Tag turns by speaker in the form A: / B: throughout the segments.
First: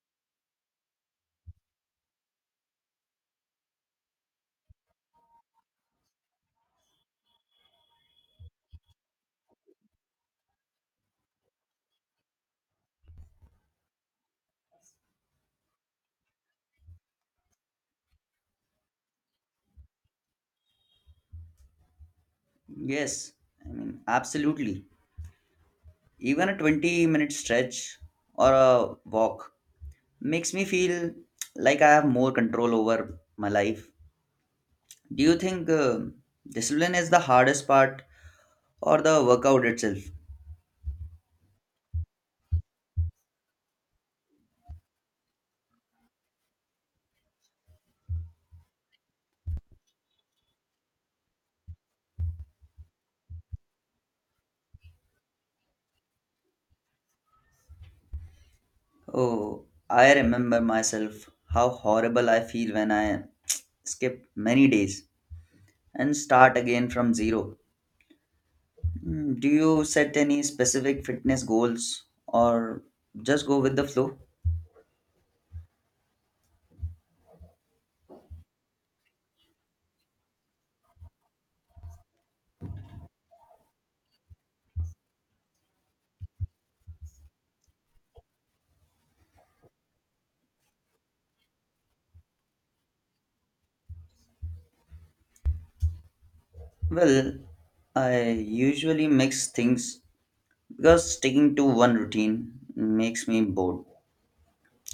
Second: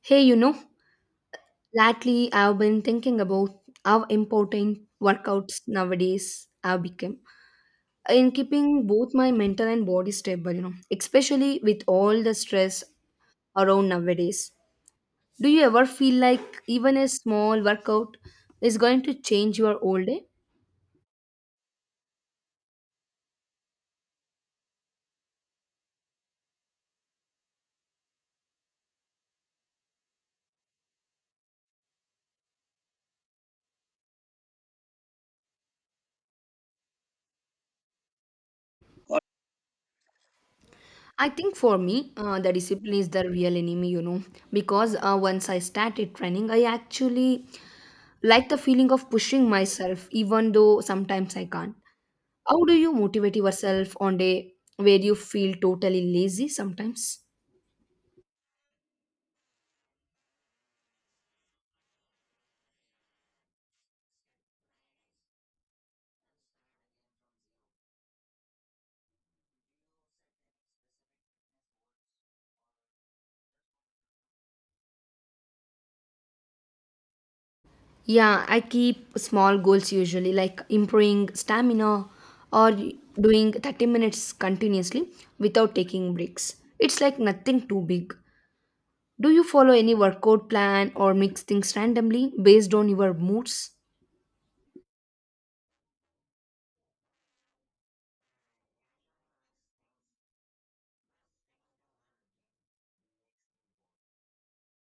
A: Hey, you know, lately I've been thinking about how important workouts nowadays have become in keeping both my mental and body stable, you know, especially with all the stress around nowadays. Do you ever feel like even a small workout is going to change your whole day?
B: Yes, I mean, absolutely. Even a 20-minute stretch or a walk makes me feel like I have more control over my life. Do you think discipline is the hardest part or the workout itself?
A: I think for me, the discipline is the real enemy, you know, because once I started training, I actually like the feeling of pushing myself, even though sometimes I can't. How do you motivate yourself on day where you feel totally lazy sometimes?
B: Oh, I remember myself how horrible I feel when I skip many days and start again from zero. Mm, do you set any specific fitness goals or just go with the flow?
A: Yeah, I keep small goals usually, like improving stamina or doing 30 minutes continuously without taking breaks. It's like nothing too big. Do you follow any workout plan or mix things randomly based on your moods?
B: Well, I usually mix things because sticking to one routine makes me bored.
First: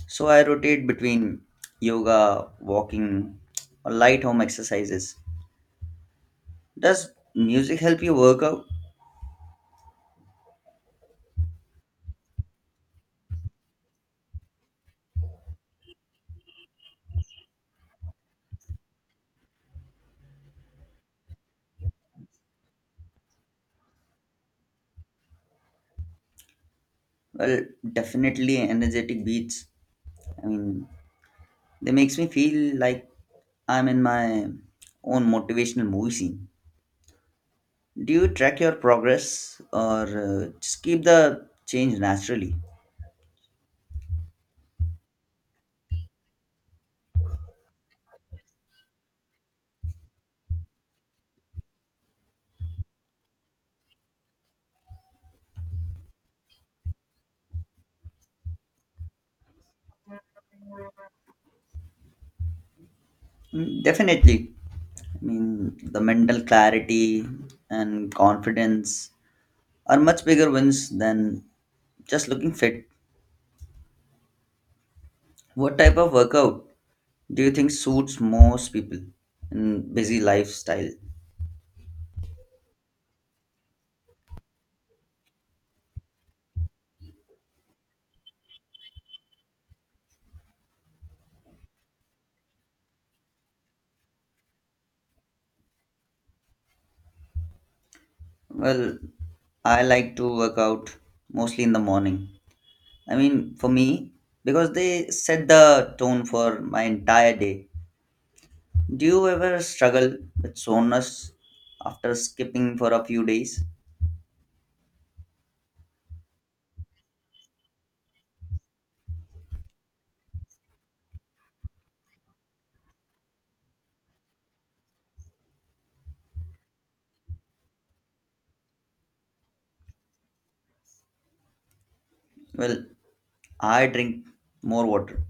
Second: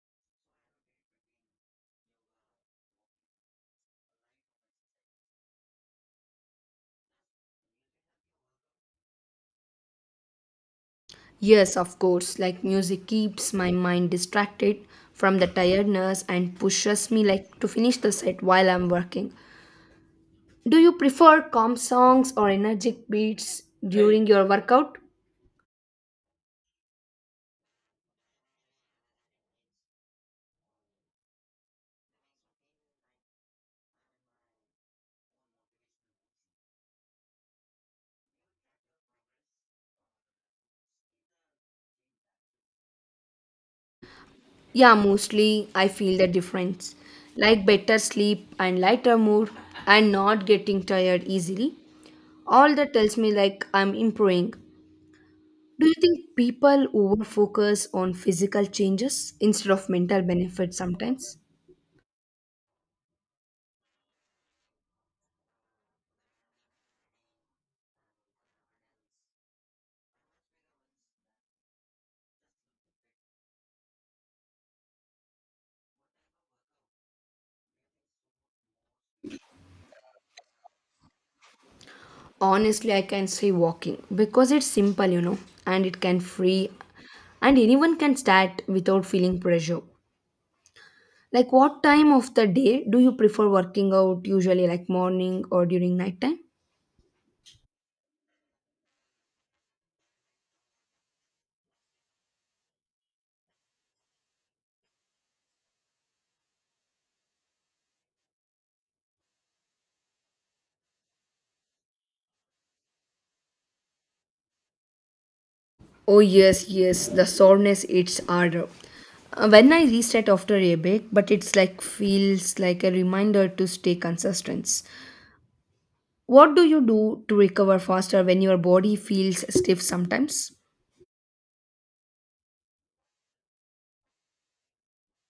B: So I rotate between yoga, walking, or light home exercises. Does music help you work out?
A: Yes, of course. Like music keeps my mind distracted from the tiredness and pushes me like to finish the set while I'm working. Do you prefer calm songs or energetic beats during your workout?
B: Well, definitely energetic beats. I mean, they makes me feel like I'm in my own motivational movie scene. Do you track your progress or just keep the change naturally?
A: Yeah, mostly I feel the difference. Like better sleep and lighter mood and not getting tired easily. All that tells me like I'm improving. Do you think people overfocus on physical changes instead of mental benefits sometimes?
B: Mm, definitely. I mean, the mental clarity and confidence are much bigger wins than just looking fit. What type of workout do you think suits most people in busy lifestyle?
A: Honestly, I can say walking because it's simple, you know, and it can free and anyone can start without feeling pressure. Like what time of the day do you prefer working out usually like morning or during nighttime?
B: Well, I like to work out mostly in the morning. I mean, for me, because they set the tone for my entire day. Do you ever struggle with soreness after skipping for a few days?
A: Oh yes, yes, the soreness it's harder. When I reset after a break, but it's like feels like a reminder to stay consistent. What do you do to recover faster when your body feels stiff sometimes?
B: Well, I drink more water,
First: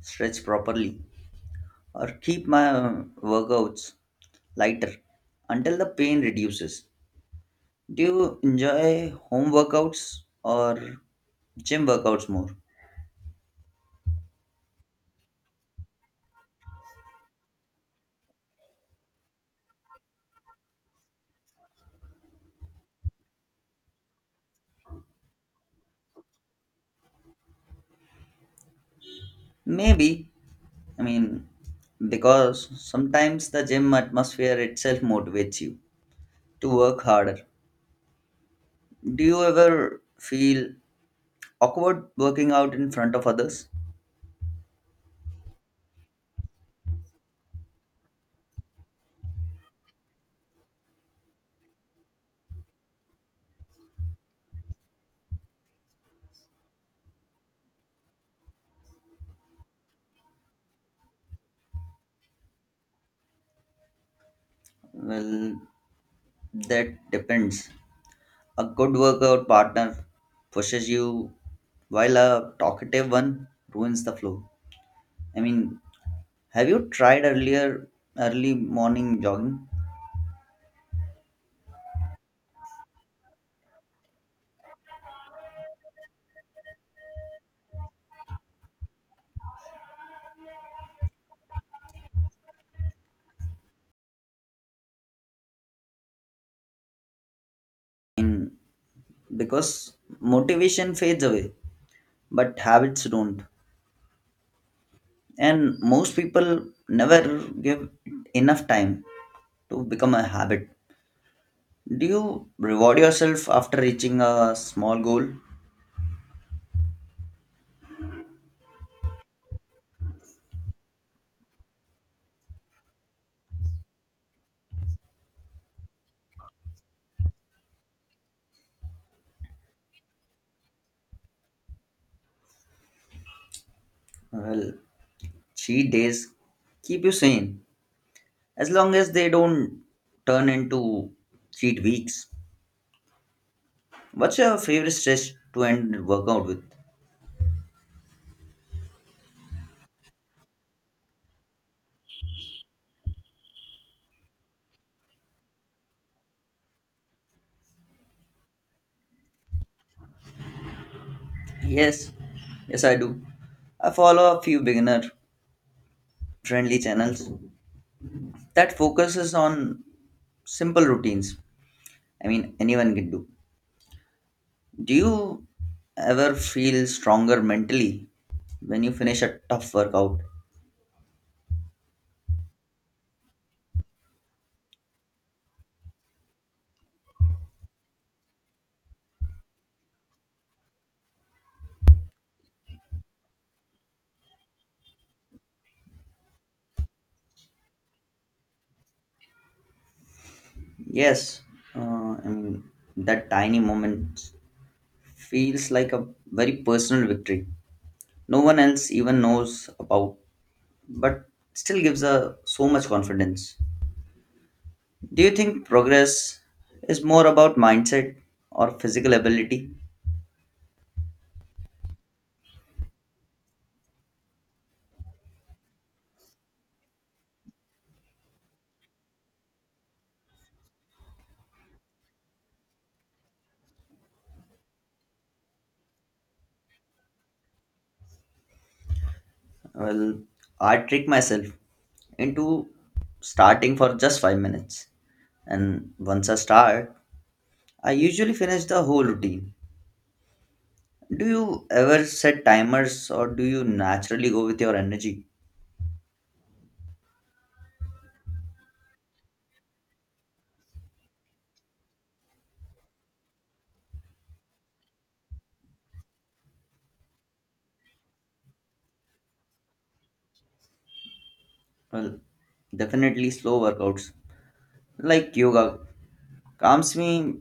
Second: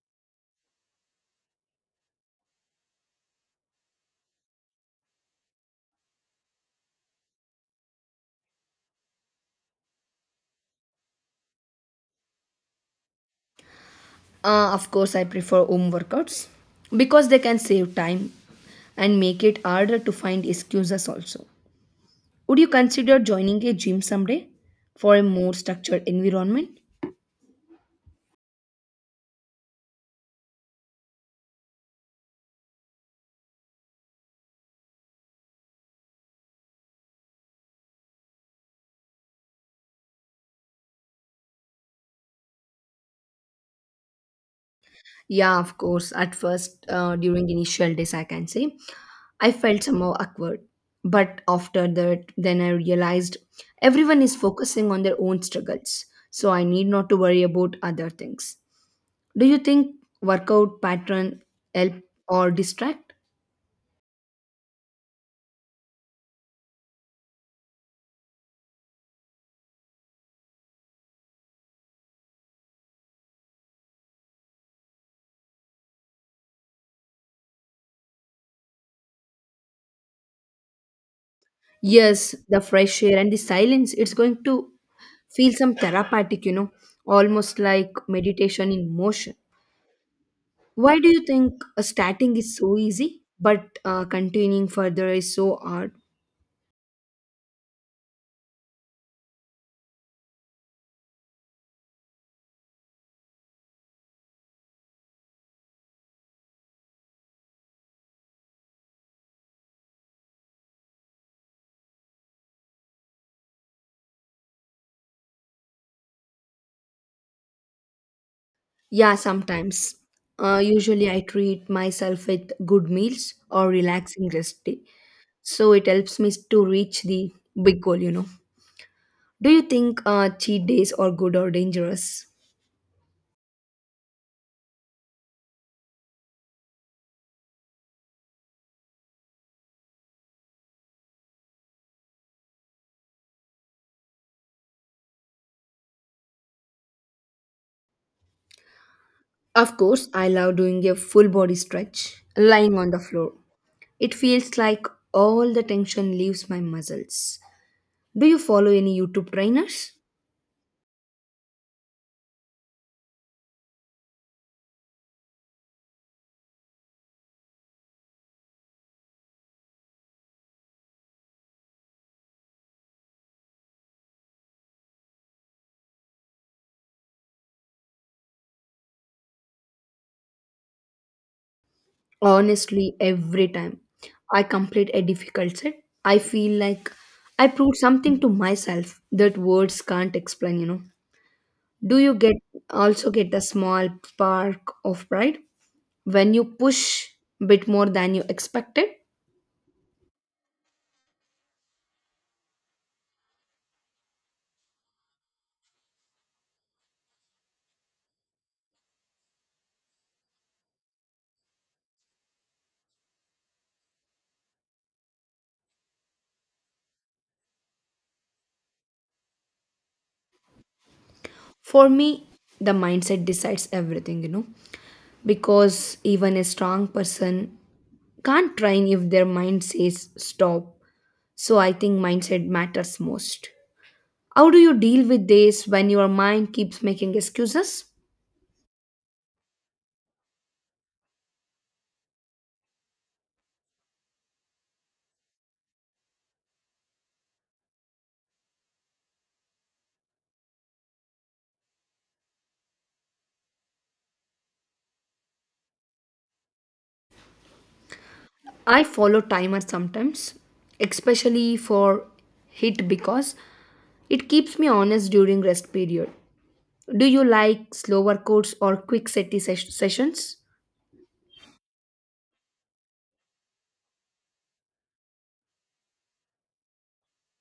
B: stretch properly, or keep my workouts lighter until the pain reduces. Do you enjoy home workouts or gym workouts more?
A: Of course, I prefer home workouts because they can save time and make it harder to find excuses also. Would you consider joining a gym someday for a more structured environment?
B: Maybe. I mean, because sometimes the gym atmosphere itself motivates you to work harder. Do you ever feel awkward working out in front of others?
A: Yeah, of course. At first, during initial days, I can say I felt somehow awkward. But after that, then I realized everyone is focusing on their own struggles. So I need not to worry about other things. Do you think workout pattern help or distract?
B: Well, that depends. A good workout partner pushes you, while a talkative one ruins the flow. I mean, have you tried earlier early morning jogging?
A: Yes, the fresh air and the silence, it's going to feel some therapeutic, you know, almost like meditation in motion. Why do you think starting is so easy, but continuing further is so hard?
B: In because motivation fades away, but habits don't. And most people never give enough time to become a habit. Do you reward yourself after reaching a small goal?
A: Yeah, sometimes. Usually, I treat myself with good meals or relaxing rest day, so it helps me to reach the big goal. You know. Do you think cheat days are good or dangerous?
B: Well, cheat days keep you sane as long as they don't turn into cheat weeks. What's your favorite stretch to end workout with?
A: Of course, I love doing a full body stretch lying on the floor. It feels like all the tension leaves my muscles. Do you follow any YouTube trainers?
B: Yes, yes, I do. I follow a few beginner friendly channels that focuses on simple routines. I mean, anyone can do. Do you ever feel stronger mentally when you finish a tough workout?
A: Honestly, every time I complete a difficult set, I feel like I proved something to myself that words can't explain, you know. Do you get also get a small spark of pride when you push a bit more than you expected?
B: Yes, uh, I mean, that tiny moment feels like a very personal victory. No one else even knows about, but still gives a so much confidence. Do you think progress is more about mindset or physical ability?
A: For me, the mindset decides everything, you know, because even a strong person can't train if their mind says stop. So I think mindset matters most. How do you deal with this when your mind keeps making excuses?
B: Well, I trick myself into starting for just 5 minutes, and once I start, I usually finish the whole routine. Do you ever set timers or do you naturally go with your energy?
A: I follow timer sometimes, especially for hit because it keeps me honest during rest period. Do you like slower codes or quick sessions?
B: Well, definitely slow workouts like yoga calms me.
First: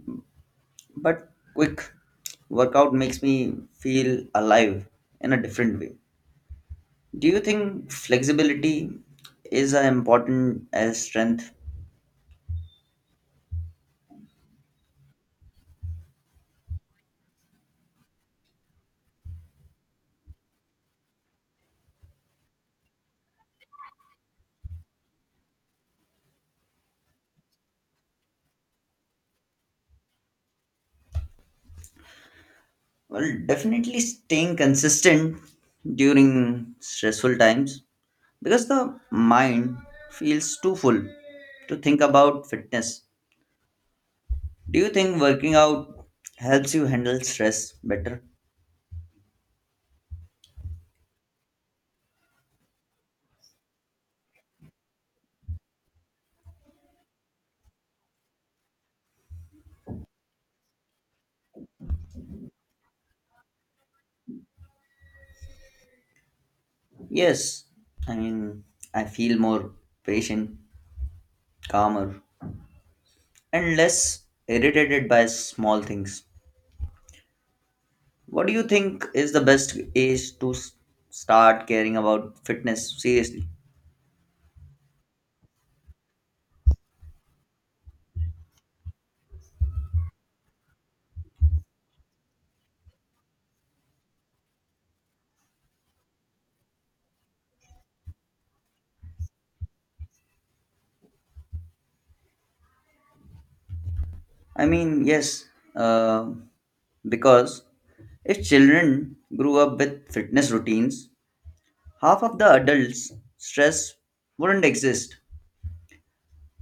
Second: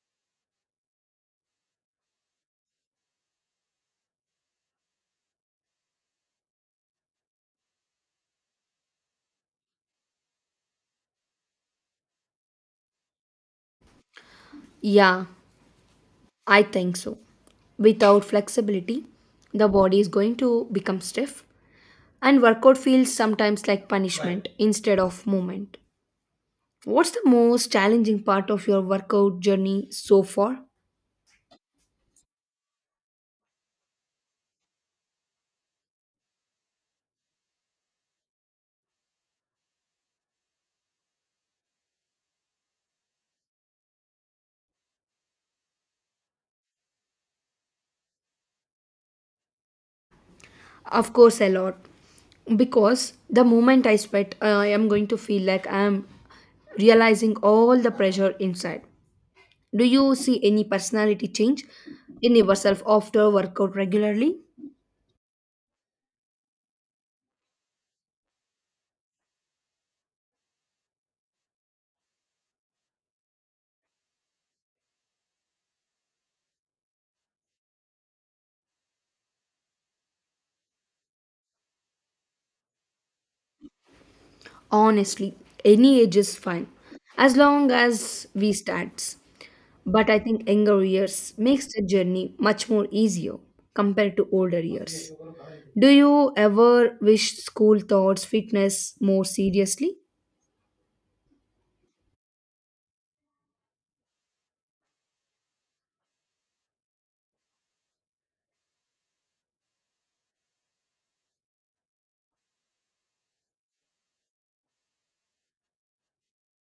B: But quick workout makes me feel alive in a different way. Do you think flexibility is as important as strength?
A: Yeah, I think so. Without flexibility, the body is going to become stiff and workout feels sometimes like punishment instead of movement. What's the most challenging part of your workout journey so far?
B: Well, definitely staying consistent during stressful times because the mind feels too full to think about fitness. Do you think working out helps you handle stress better?
A: Of course, a lot. Because the moment I sweat, I am going to feel like I am realizing all the pressure inside. Do you see any personality change in yourself after workout regularly?
B: Yes, I mean, I feel more patient, calmer, and less irritated by small things. What do you think is the best age to start caring about fitness seriously?
A: Honestly, any age is fine as long as we start. But I think younger years makes the journey much more easier compared to older years. Do you ever wish school thoughts fitness more seriously?
B: I mean, yes, uh, because if children grew up with fitness routines, half of the adults' stress wouldn't exist.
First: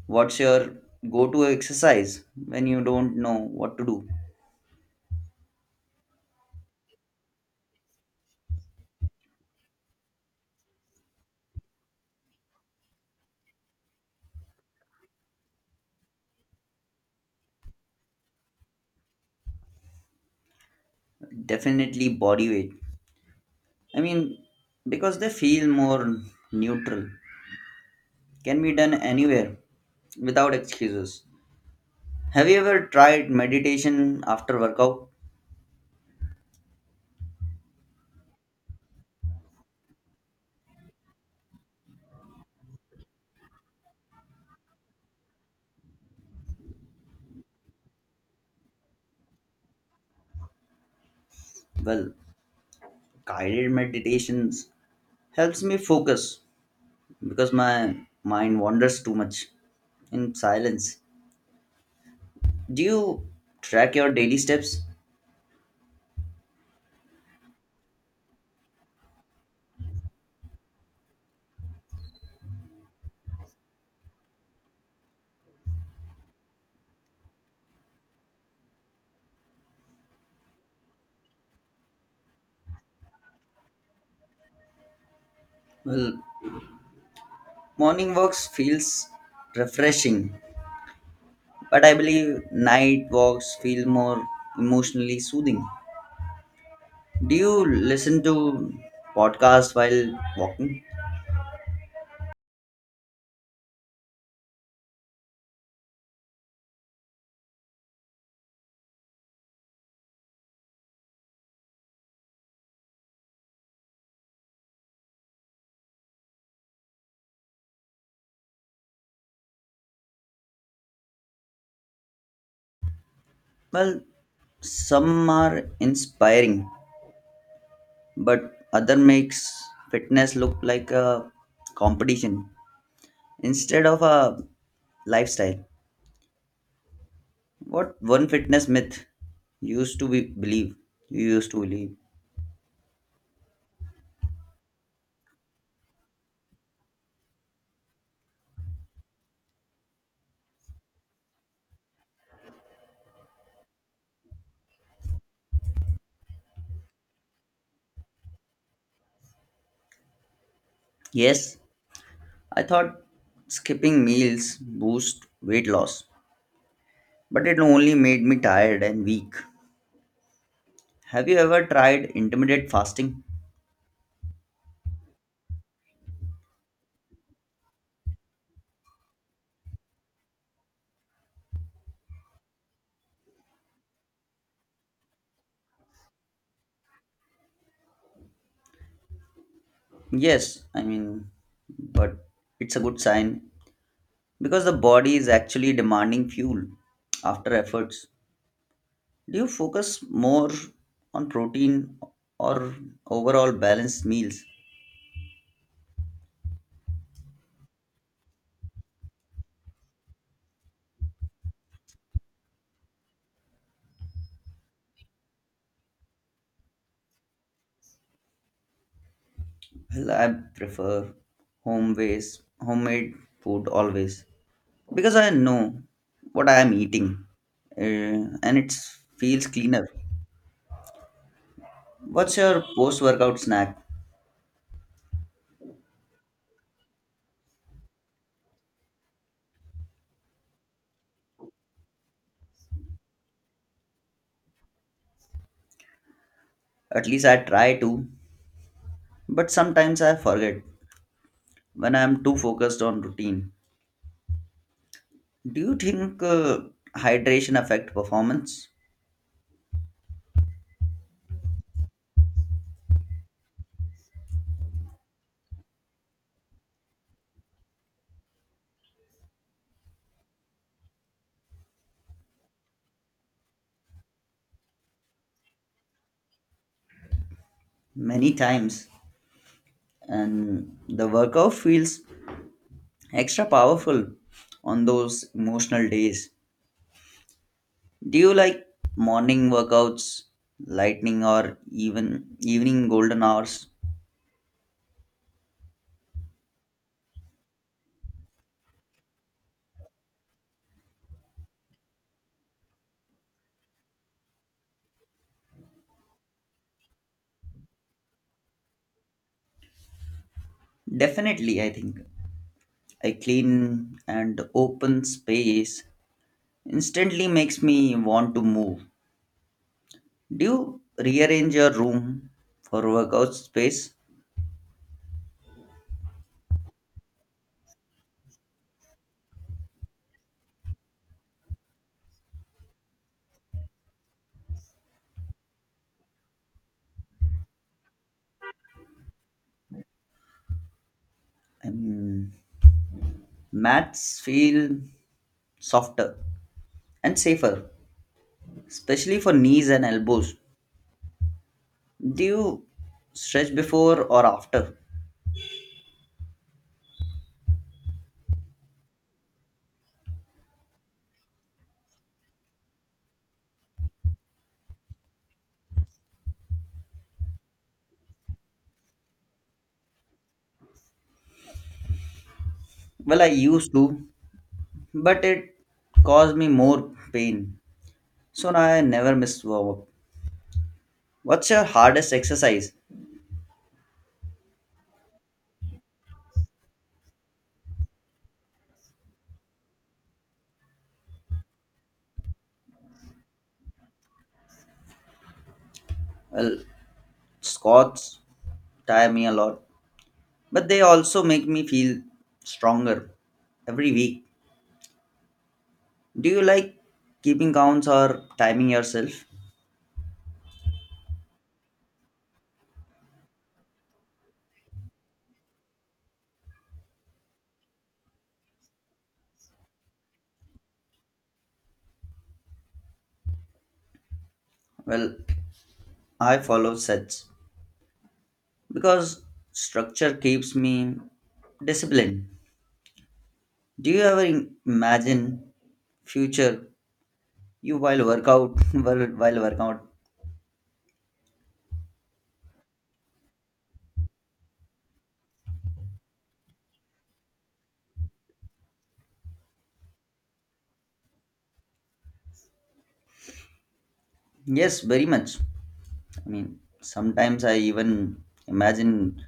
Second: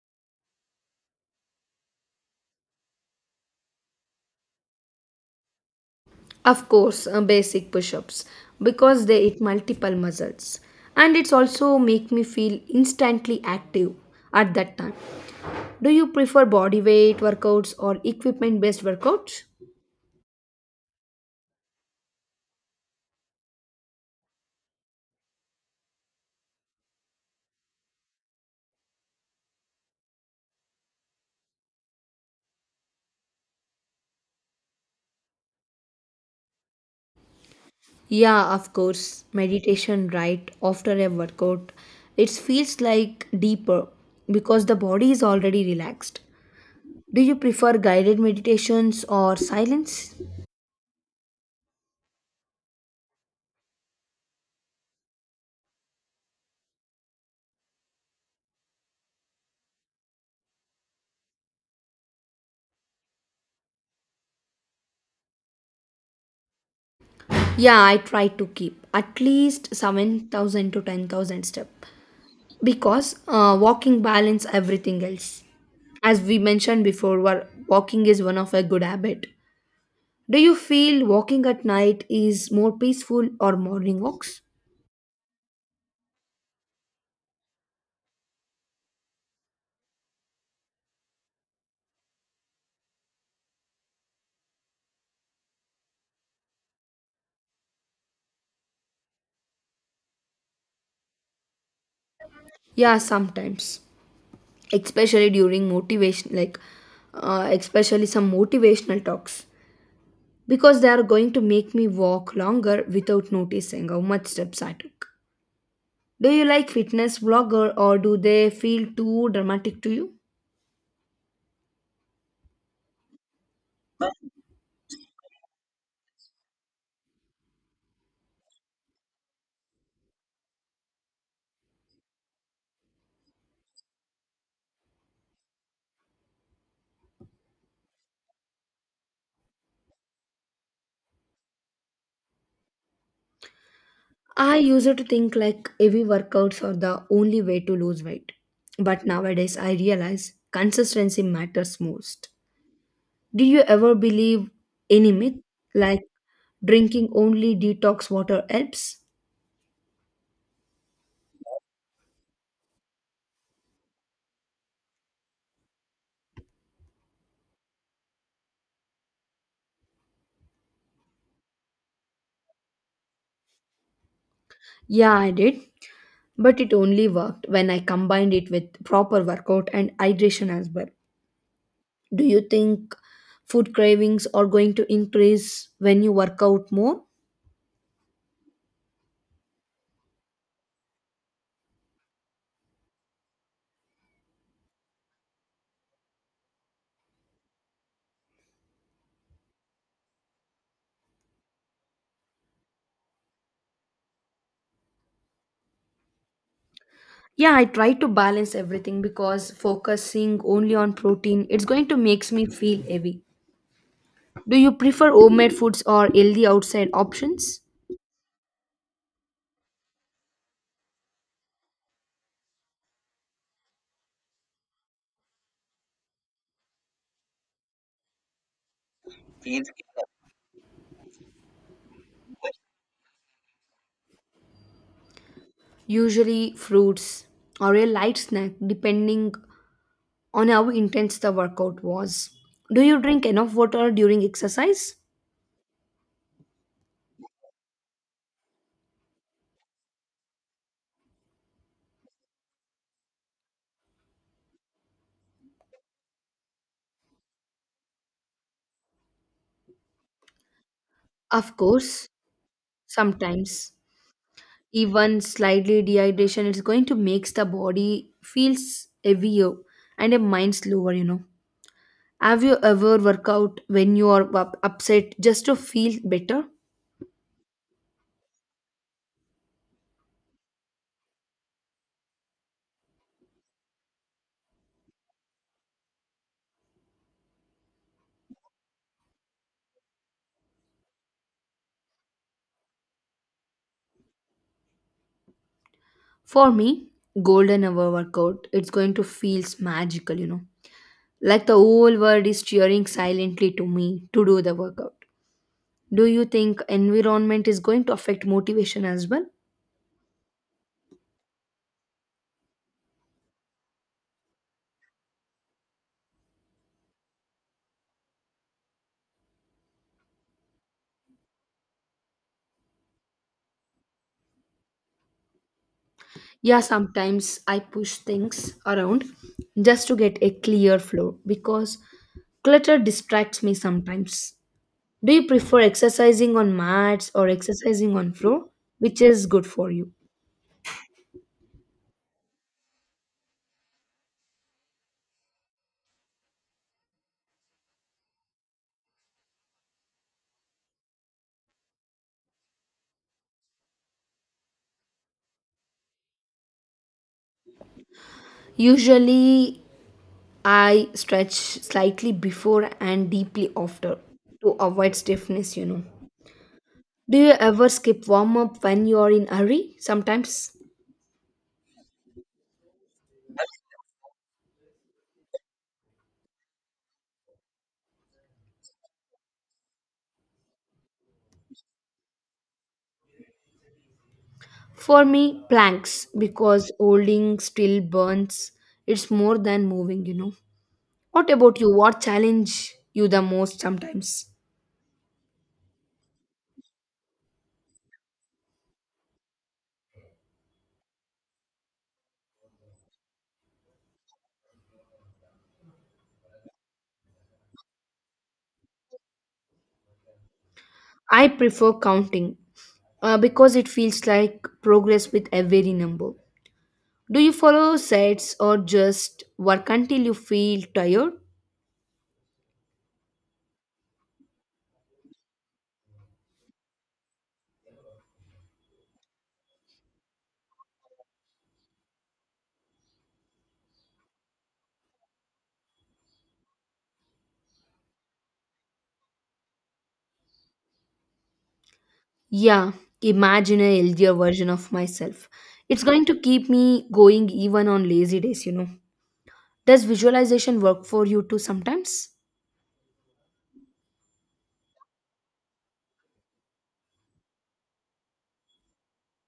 B: What's your go to exercise when you don't know what to do?
A: Of course, basic push-ups because they hit multiple muscles and it's also make me feel instantly active at that time. Do you prefer body weight workouts or equipment based workouts?
B: Definitely body weight. I mean, because they feel more neutral can be done anywhere without excuses. Have you ever tried meditation after workout?
A: Yeah, of course, meditation right after a workout. It feels like deeper because the body is already relaxed. Do you prefer guided meditations or silence?
B: Well, guided meditations helps me focus because my mind wanders too much in silence. Do you track your daily steps?
A: Yeah, I try to keep at least 7,000 to 10,000 steps because walking balance everything else. As we mentioned before, walking is one of a good habit. Do you feel walking at night is more peaceful or morning walks?
B: Well, morning walks feels refreshing, but I believe night walks feel more emotionally soothing. Do you listen to podcasts while walking?
A: Yeah, sometimes, especially during motivation like especially some motivational talks because they are going to make me walk longer without noticing how much steps I took. Do you like fitness vlogger or do they feel too dramatic to you?
B: Well, some are inspiring, but other makes fitness look like a competition instead of a lifestyle. What one fitness myth used to be believe you used to believe?
A: I used to think like heavy workouts are the only way to lose weight. But nowadays I realize consistency matters most. Did you ever believe any myth like drinking only detox water helps?
B: Yes, I thought skipping meals boost weight loss, but it only made me tired and weak. Have you ever tried intermittent fasting?
A: Yeah, I did, but it only worked when I combined it with proper workout and hydration as well. Do you think food cravings are going to increase when you work out more?
B: Yes, I mean, but it's a good sign because the body is actually demanding fuel after efforts. Do you focus more on protein or overall balanced meals?
A: Yeah, I try to balance everything because focusing only on protein it's going to makes me feel heavy. Do you prefer homemade foods or healthy outside options?
B: Well, I prefer homemade food always because I know what I am eating, uh, and it feels cleaner. What's your post workout snack?
A: Usually fruits or a light snack depending on how intense the workout was. Do you drink enough water during exercise?
B: At least I try to, but sometimes I forget when I am too focused on routine. Do you think hydration affect performance?
A: Of course, sometimes even slightly dehydration it's going to makes the body feels heavier and a mind slower, you know. Have you ever work out when you are upset just to feel better?
B: Many times, and the workout feels extra powerful on those emotional days. Do you like morning workouts, lightning, or even evening golden hours?
A: For me, golden hour workout it's going to feels magical, you know, like the whole world is cheering silently to me to do the workout. Do you think environment is going to affect motivation as well?
B: Definitely, I think a clean and open space instantly makes me want to move. Do you rearrange your room for workout space?
A: Yeah, sometimes I push things around just to get a clear flow because clutter distracts me sometimes. Do you prefer exercising on mats or exercising on floor? Which is good for you?
B: Um, Mats feel softer and safer, especially for knees and elbows. Do you stretch before or after?
A: Usually, I stretch slightly before and deeply after to avoid stiffness, you know. Do you ever skip warm up when you are in a hurry? Sometimes.
B: Well, I used to, but it caused me more pain. So now I never miss warm up. What's your hardest exercise?
A: For me, planks, because holding still burns. It's more than moving, you know. What about you? What challenge you the most sometimes?
B: Well, squats tire me a lot, but they also make me feel stronger every week. Do you like keeping counts or timing yourself?
A: I prefer counting because it feels like progress with every number. Do you follow sets or just work until you feel tired?
B: Well, I follow sets because structure keeps me disciplined. Do you ever imagine future you while workout while workout?
A: Yeah, imagine a healthier version of myself. It's going to keep me going even on lazy days, you know. Does visualization work for you too sometimes?
B: Yes, very much. I mean, sometimes I even imagine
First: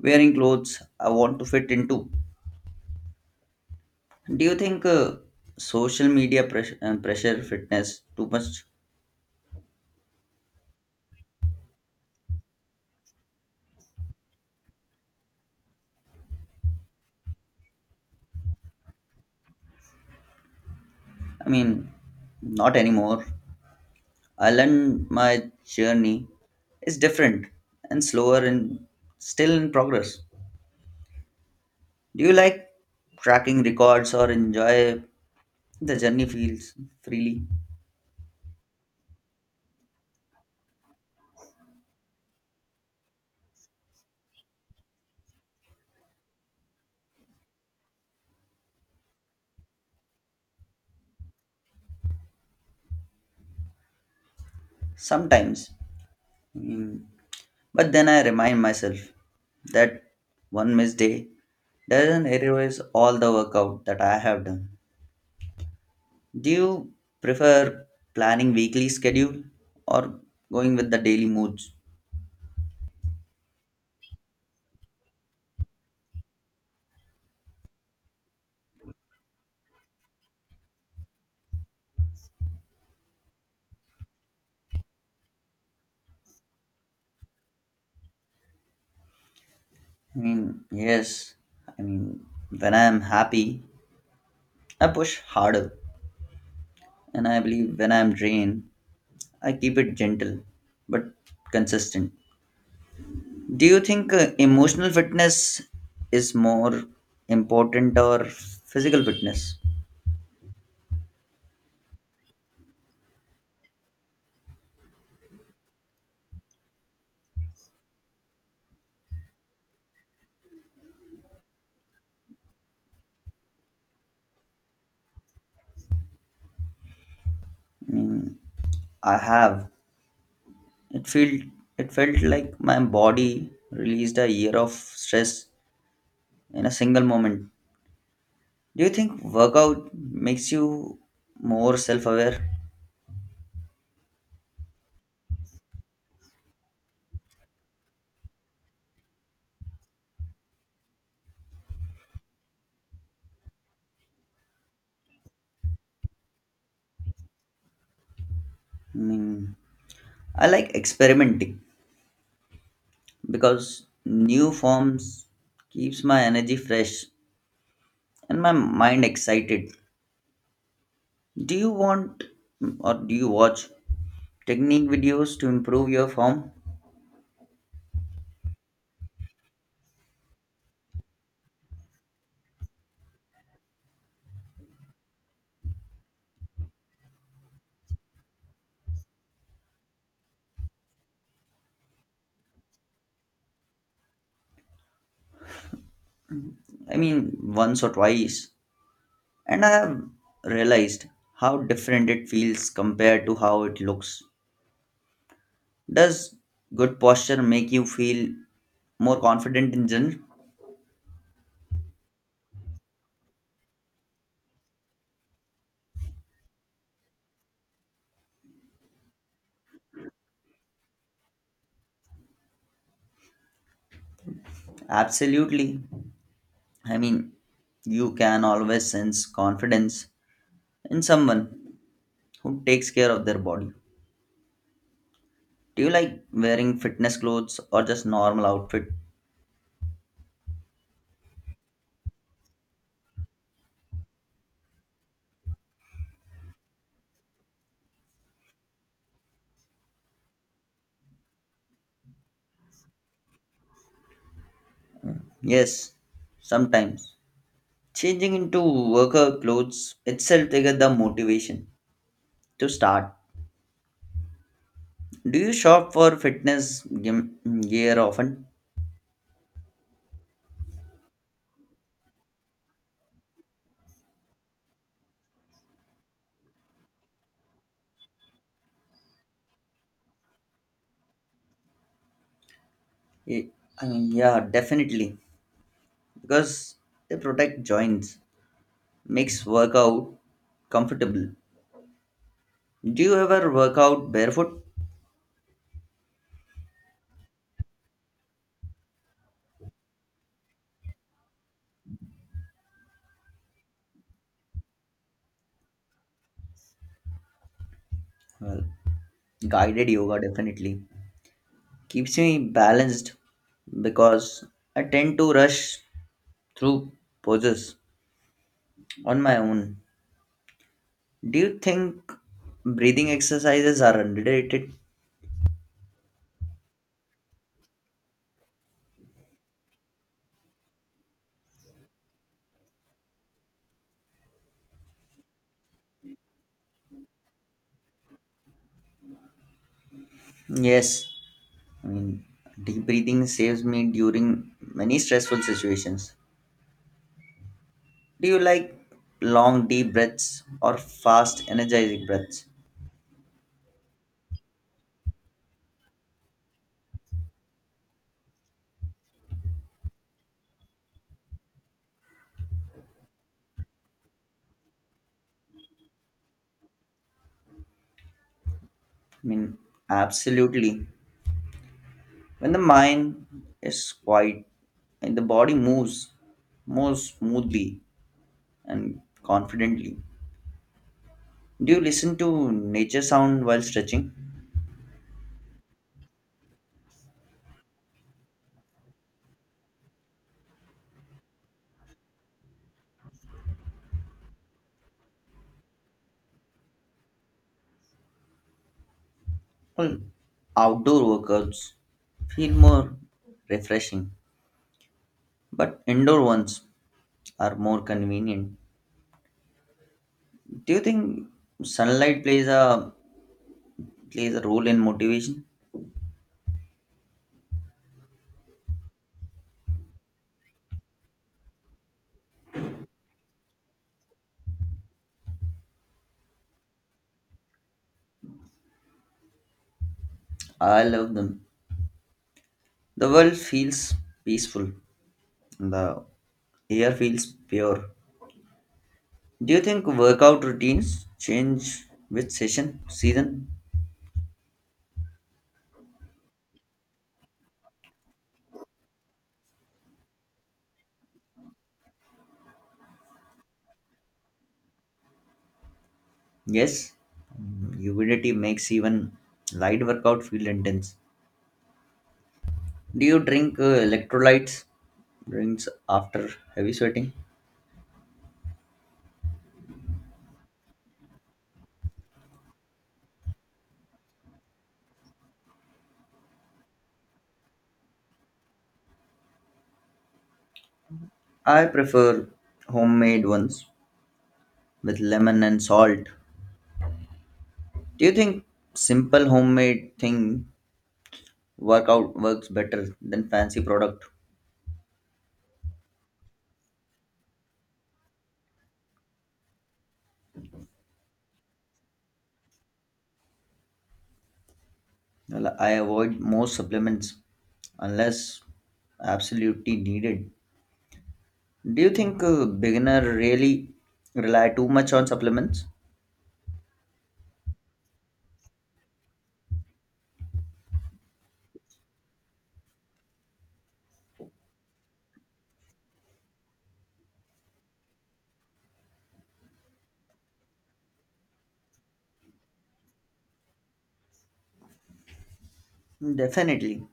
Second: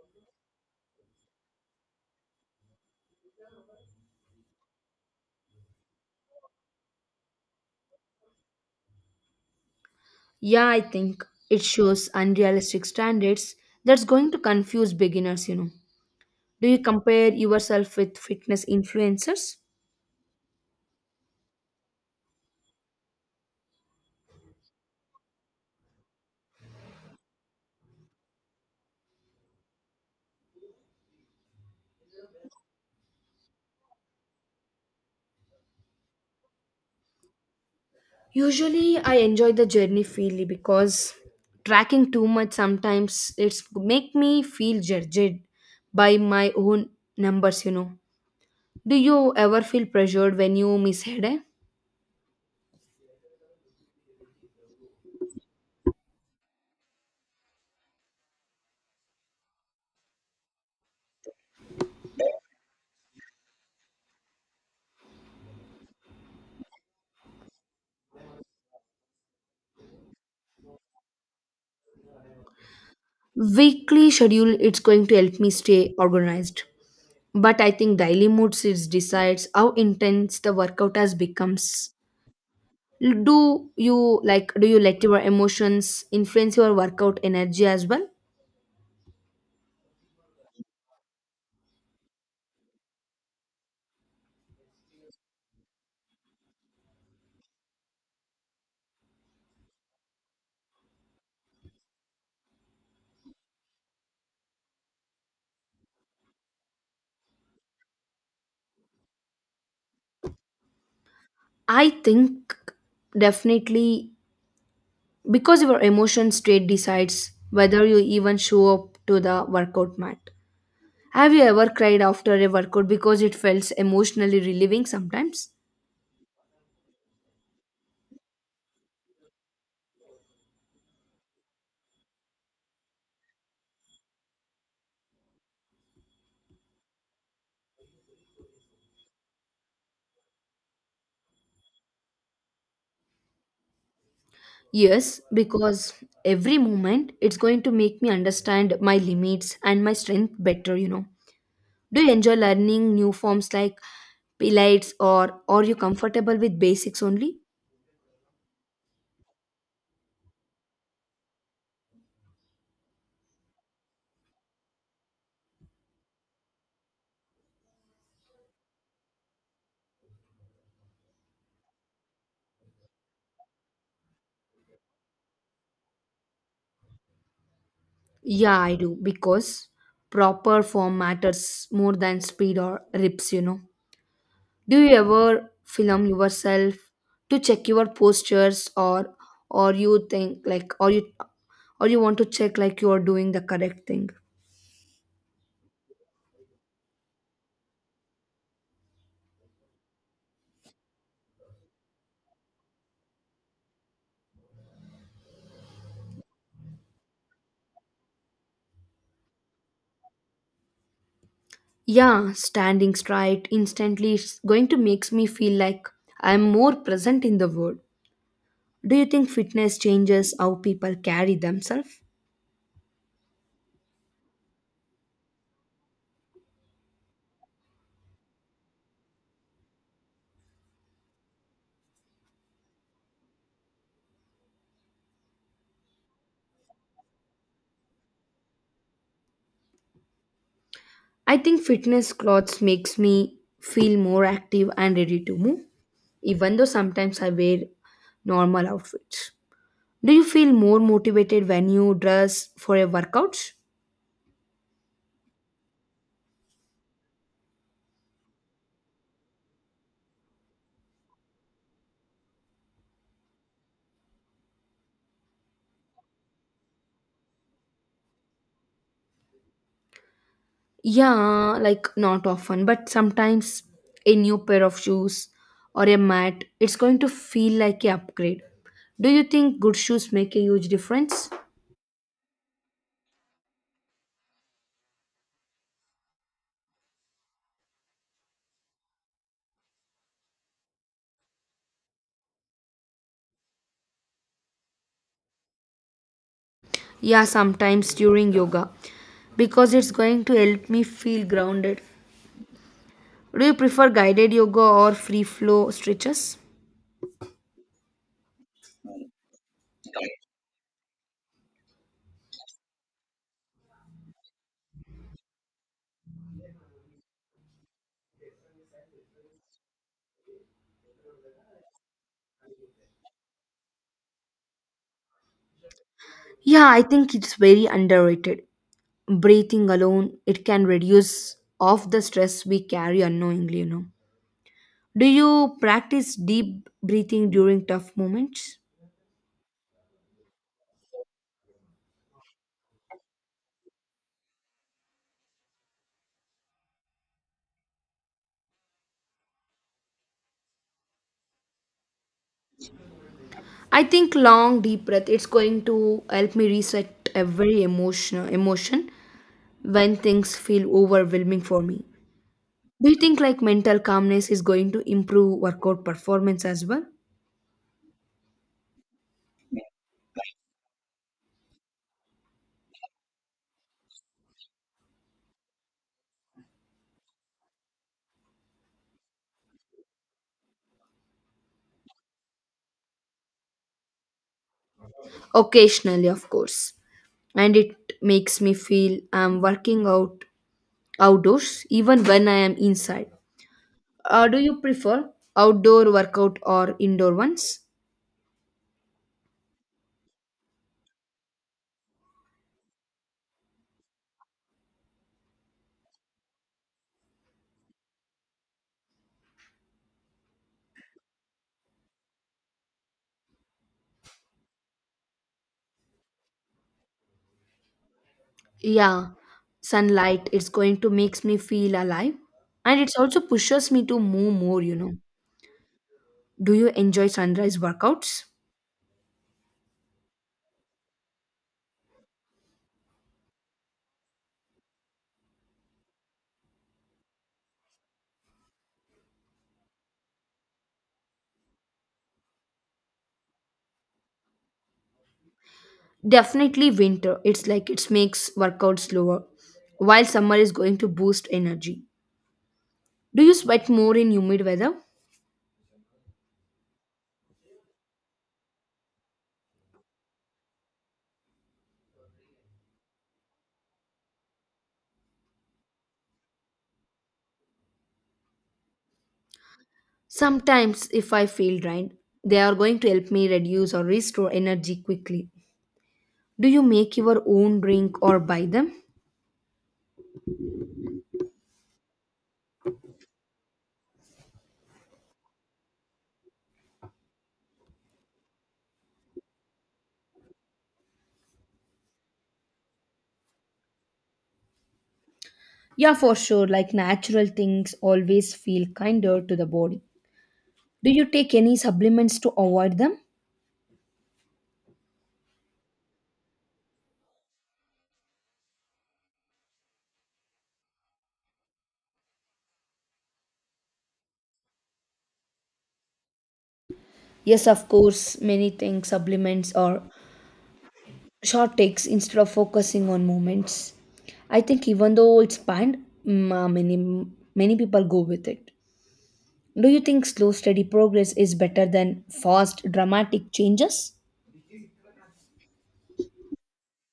B: wearing clothes I want to fit into. Do you think social media pressure fitness too much?
A: Yeah, I think it shows unrealistic standards that's going to confuse beginners, you know. Do you compare yourself with fitness influencers?
B: I mean, not anymore. I learned my journey is different and slower and still in progress. Do you like tracking records or enjoy the journey feels freely?
A: Usually, I enjoy the journey freely because tracking too much sometimes it's make me feel judged by my own numbers, you know. Do you ever feel pressured when you miss a day?
B: Sometimes. Mm. But then I remind myself that one missed day doesn't erase all the workout that I have done. Do you prefer planning weekly schedule or going with the daily moods?
A: Weekly schedule it's going to help me stay organized, but I think daily mood is decides how intense the workout has becomes. Do you like do you let your emotions influence your workout energy as well?
B: I mean, yes. I mean, when I am happy, I push harder, and I believe when I am drained, I keep it gentle but consistent. Do you think emotional fitness is more important or physical fitness?
A: I think definitely because your emotion state decides whether you even show up to the workout mat. Have you ever cried after a workout because it felt emotionally relieving sometimes?
B: Mm, I have. It felt it felt like my body released a year of stress in a single moment. Do you think workout makes you more self-aware?
A: Yes, because every moment it's going to make me understand my limits and my strength better, you know. Do you enjoy learning new forms like pilates or are you comfortable with basics only?
B: Mm, I like experimenting because new forms keeps my energy fresh and my mind excited. Do you want or do you watch technique videos to improve your form.
A: Yeah, I do because proper form matters more than speed or rips, you know. Do you ever film yourself to check your postures or you think like or you want to check like you are doing the correct thing?
B: I mean, once or twice. And I have realized how different it feels compared to how it looks. Does good posture make you feel more confident in general?
A: Yeah, standing straight instantly is going to makes me feel like I'm more present in the world. Do you think fitness changes how people carry themselves?
B: Absolutely. I mean, you can always sense confidence in someone who takes care of their body. Do you like wearing fitness clothes or just normal outfit?
A: I think fitness clothes makes me feel more active and ready to move, even though sometimes I wear normal outfits. Do you feel more motivated when you dress for a workout?
B: Yes, sometimes. Changing into worker clothes itself triggered the motivation to start. Do you shop for fitness gym gear often?
A: Yeah, like not often, but sometimes a new pair of shoes or a mat, it's going to feel like a upgrade. Do you think good shoes make a huge difference?
B: Y- I mean, yeah, definitely. Because they protect joints, makes workout comfortable. Do you ever work out barefoot?
A: Yeah, sometimes during yoga because it's going to help me feel grounded. Do you prefer guided yoga or free flow stretches?
B: Well, guided yoga definitely keeps me balanced because I tend to rush through poses on my own. Do you think breathing exercises are underrated?
A: Yeah, I think it's very underrated. Breathing alone, it can reduce of the stress we carry unknowingly, you know. Do you practice deep breathing during tough moments?
B: Yes, I mean, deep breathing saves me during many stressful situations. Do you like long, deep breaths or fast, energizing breaths?
A: I think long deep breath it's going to help me reset every emotion when things feel overwhelming for me. Do you think like mental calmness is going to improve workout performance as well?
B: I mean, absolutely. When the mind is quiet and the body moves more smoothly and confidently. Do you listen to nature sound while stretching?
A: Occasionally, of course. And it makes me feel I'm working out outdoors even when I am inside. Do you prefer outdoor workout or indoor ones?
B: Well, outdoor workouts feel more refreshing, but indoor ones are more convenient. Do you think sunlight plays a role in motivation?
A: Yeah, sunlight it's going to makes me feel alive and it's also pushes me to move more. Do you enjoy sunrise workouts?
B: I love them. The world feels peaceful and the air feels pure. Do you think workout routines change with session season?
A: Definitely winter. It's like it makes workouts slower, while summer is going to boost energy. Do you sweat more in humid weather?
B: Yes, mm, humidity makes even light workout feel intense. Do you drink electrolytes drinks after heavy sweating?
A: Sometimes, if I feel drained, they are going to help me reduce or restore energy quickly. Do you make your own drink or buy them?
B: I prefer homemade ones with lemon and salt. Do you think simple homemade thing work out works better than fancy product?
A: Yeah, for sure. Like natural things always feel kinder to the body. Do you take any supplements to avoid them?
B: Well, I avoid most supplements unless absolutely needed. Do you think a beginner really rely too much on supplements?
A: Yes, of course, many things, supplements or short takes instead of focusing on moments. I think even though it's banned, mm, uh, many many people go with it. Do you think slow, steady progress is better than fast, dramatic changes?
B: Definitely.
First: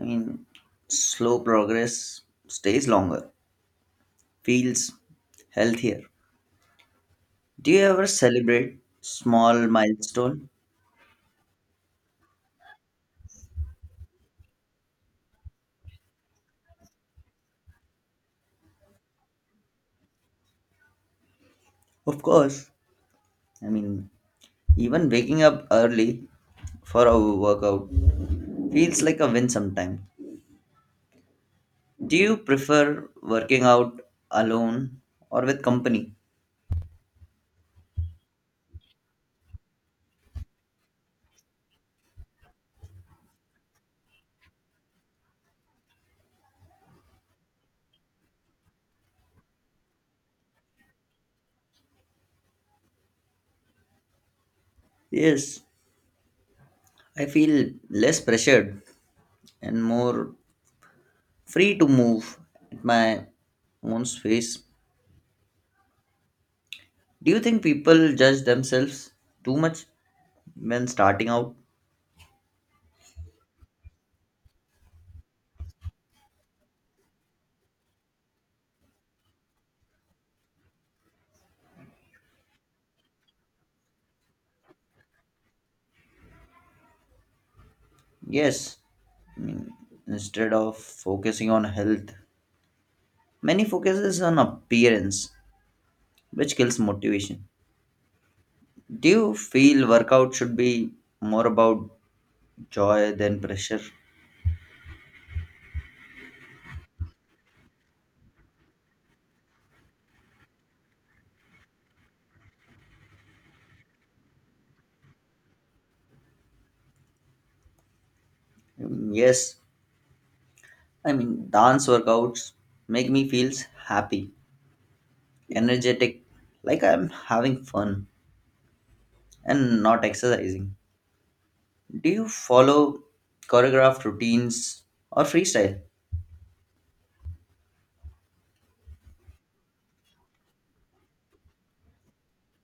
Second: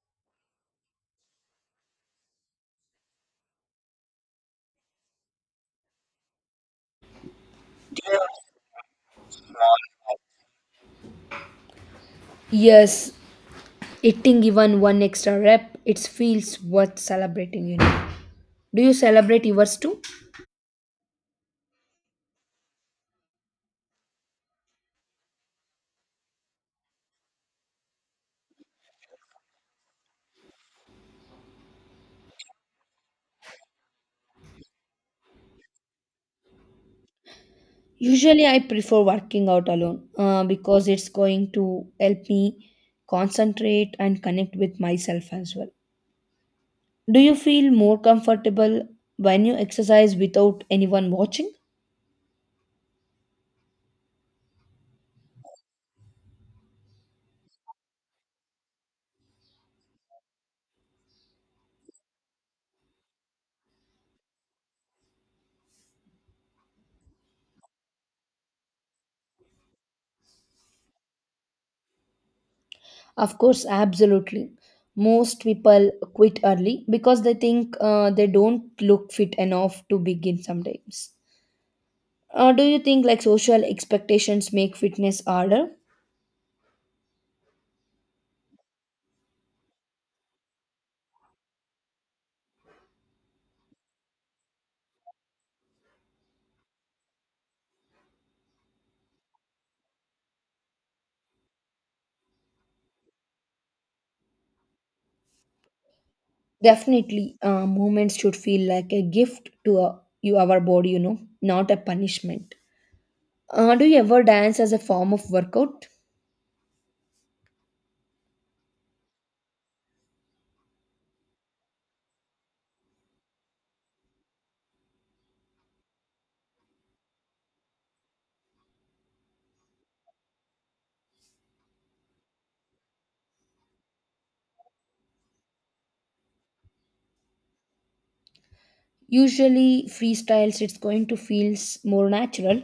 B: I mean, slow progress stays longer, feels healthier. Do you ever celebrate small milestone?
A: Yes, eating even one extra rep, it feels worth celebrating. Do you celebrate yours too?
B: Of course. I mean, even waking up early for a workout feels like a win sometimes. Do you prefer working out alone or with company?
A: Usually, I prefer working out alone because it's going to help me concentrate and connect with myself as well. Do you feel more comfortable when you exercise without anyone watching?
B: Yes, I feel less pressured and more free to move at my own space. Do you think people judge themselves too much when starting out?
A: Of course, absolutely. Most people quit early because they think they don't look fit enough to begin sometimes. Do you think like social expectations make fitness harder?
B: Yes, instead of focusing on health. Many focuses on appearance, which kills motivation. Do you feel workout should be more about joy than pressure?
A: Definitely, movements should feel like a gift to you, our body, not a punishment. Do you ever dance as a form of workout?
B: Mm, yes, I mean, dance workouts make me feels happy, energetic, like I'm having fun and not exercising. Do you follow choreographed routines or freestyle?
A: Usually freestyles. It's going to feel more natural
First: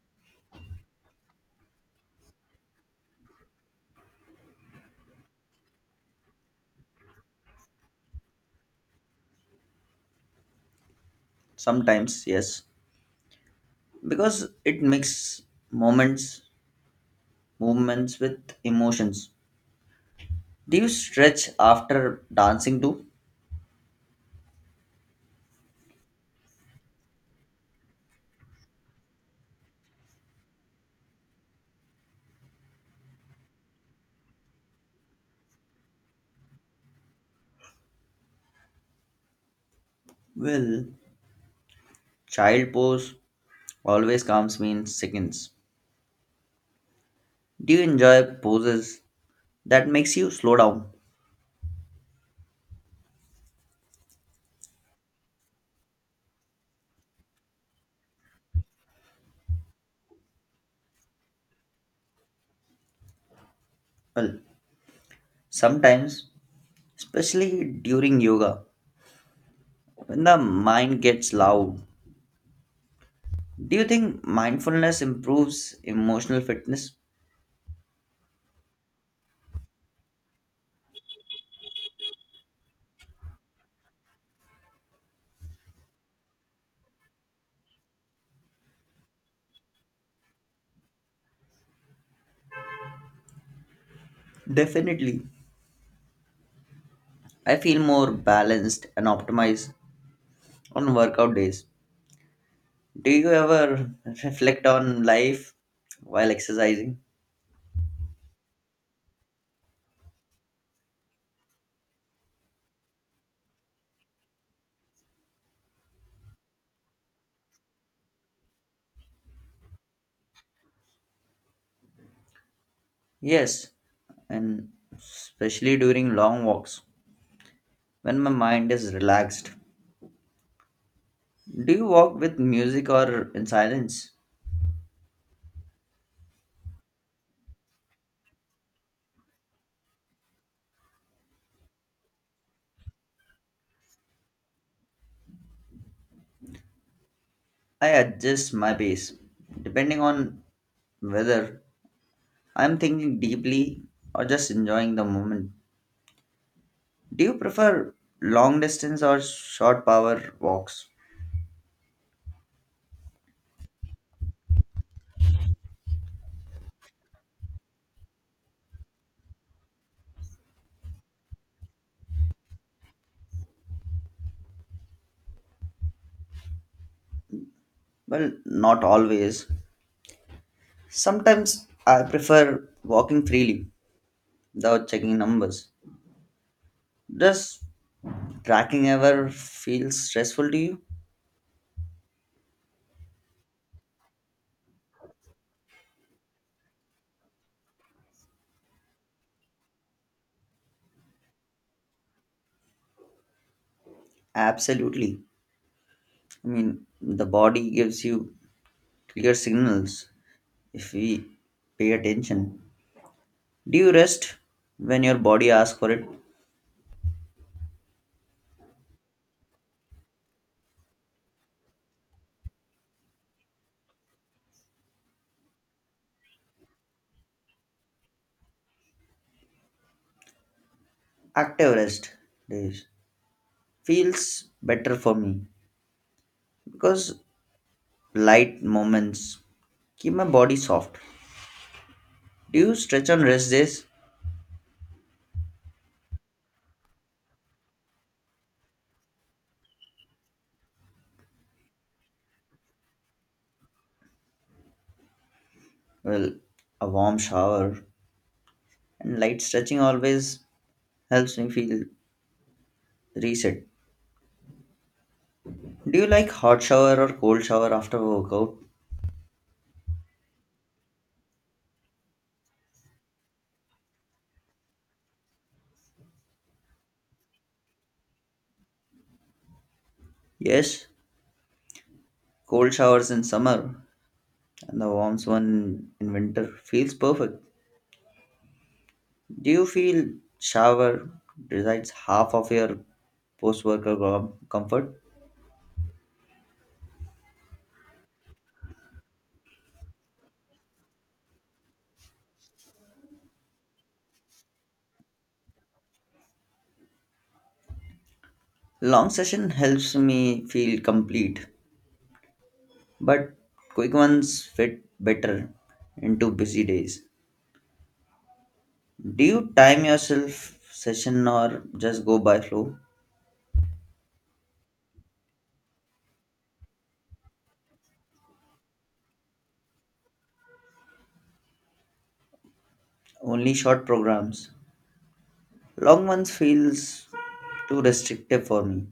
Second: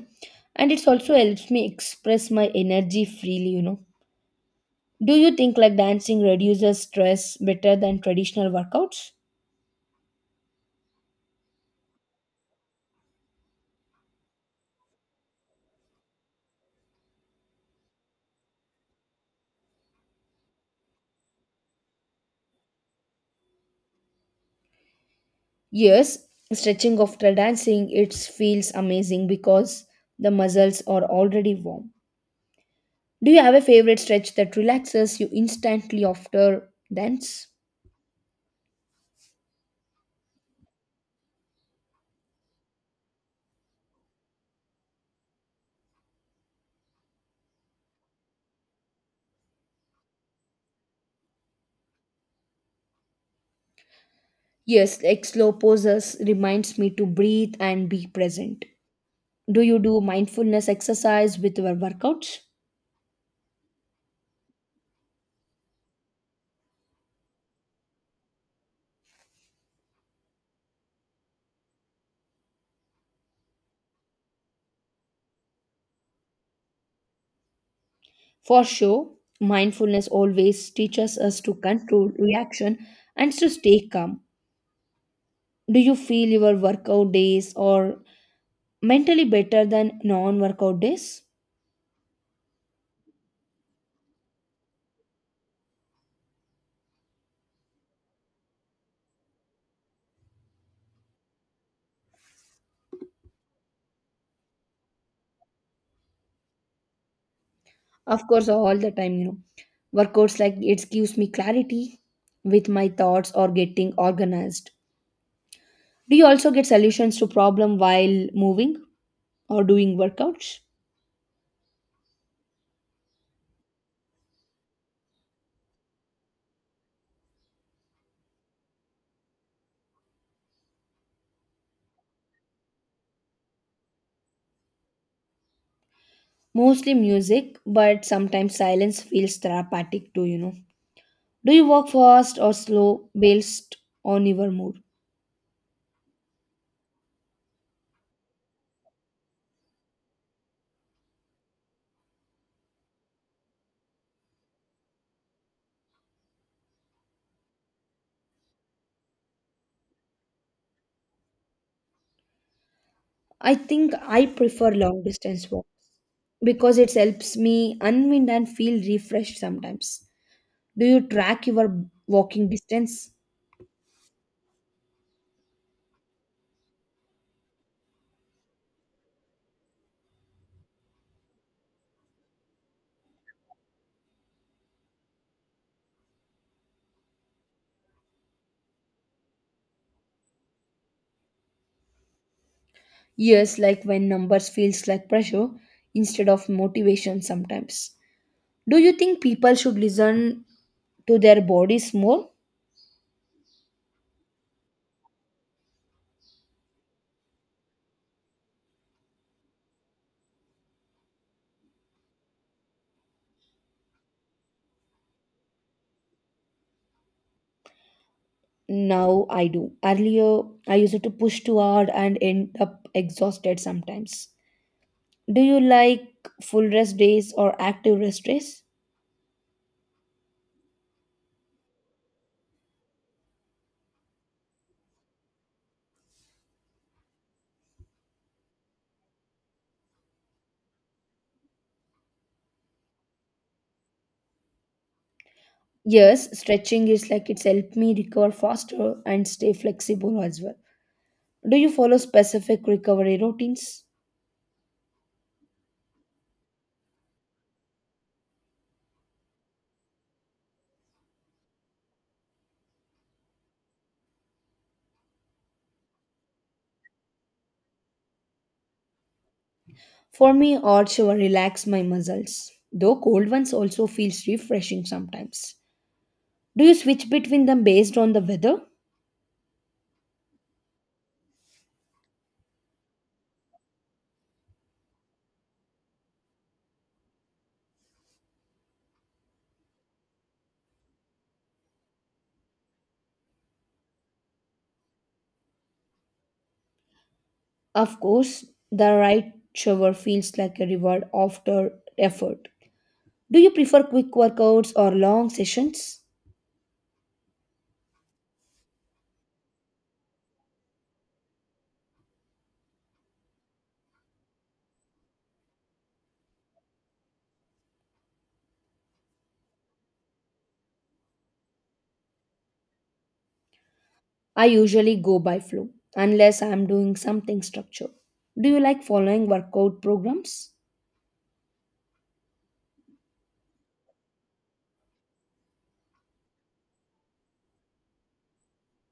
A: and it's also helps me express my energy freely. Do you think like dancing reduces stress better than traditional workouts?
B: Sometimes, yes, because it makes moments movements with emotions. Do you stretch after dancing too?
A: Yes, stretching after dancing it feels amazing because the muscles are already warm. Do you have a favorite stretch that relaxes you instantly after dance?
B: Well, child pose always comes me in seconds. Do you enjoy poses that makes you slow down?
A: Yes, like slow poses reminds me to breathe and be present. Do you do mindfulness exercise with your workouts?
B: Well, sometimes, especially during yoga, when the mind gets loud. Do you think mindfulness improves emotional fitness?
A: For sure, mindfulness always teaches us to control reaction and to stay calm. Do you feel your workout days are mentally better than non workout days?
B: Definitely. I feel more balanced and optimized on workout days. Do you ever reflect on life while exercising?
A: Of course, all the time. Workouts like it gives me clarity with my thoughts or getting organized. Do you also get solutions to problem while moving or doing workouts?
B: Yes, and especially during long walks when my mind is relaxed. Do you walk with music or in silence?
A: Mostly music, but sometimes silence feels therapeutic too. Do you walk fast or slow based on your mood?
B: I adjust my pace depending on whether I'm thinking deeply or just enjoying the moment. Do you prefer long distance or short power walks?
A: I think I prefer long distance walk because it helps me unwind and feel refreshed sometimes. Do you track your walking distance?
B: Well, not always. Sometimes I prefer walking freely without checking numbers. Does tracking ever feel stressful to you?
A: Yes, like when numbers feels like pressure instead of motivation sometimes. Do you think people should listen to their bodies more?
B: Absolutely. I mean, the body gives you clear signals if we pay attention. Do you rest when your body asks for it?
A: Now I do. Earlier, I used to push too hard and end up exhausted sometimes. Do you like full rest days or active rest days?
B: Active rest days feels better for me because light moments keep my body soft. Do you stretch on rest days?
A: Yes, stretching is like it's helped me recover faster and stay flexible as well. Do you follow specific recovery routines?
B: Well, a warm shower and light stretching always helps me feel reset. Do you like hot shower or cold shower after a workout?
A: For me, hot shower relax my muscles, though cold ones also feels refreshing sometimes. Do you switch between them based on the weather?
B: Yes, cold showers in summer and the warm one in winter feels perfect. Do you feel shower decides half of your post workout comfort?
A: Of course, the right shower feels like a reward after effort. Do you prefer quick workouts or long sessions?
B: Long session helps me feel complete, but quick ones fit better into busy days. Do you time yourself session or just go by flow?
A: I usually go by flow, unless I'm doing something structured. Do you like following workout programs?
B: Only short programs. Long ones feels too restrictive for me.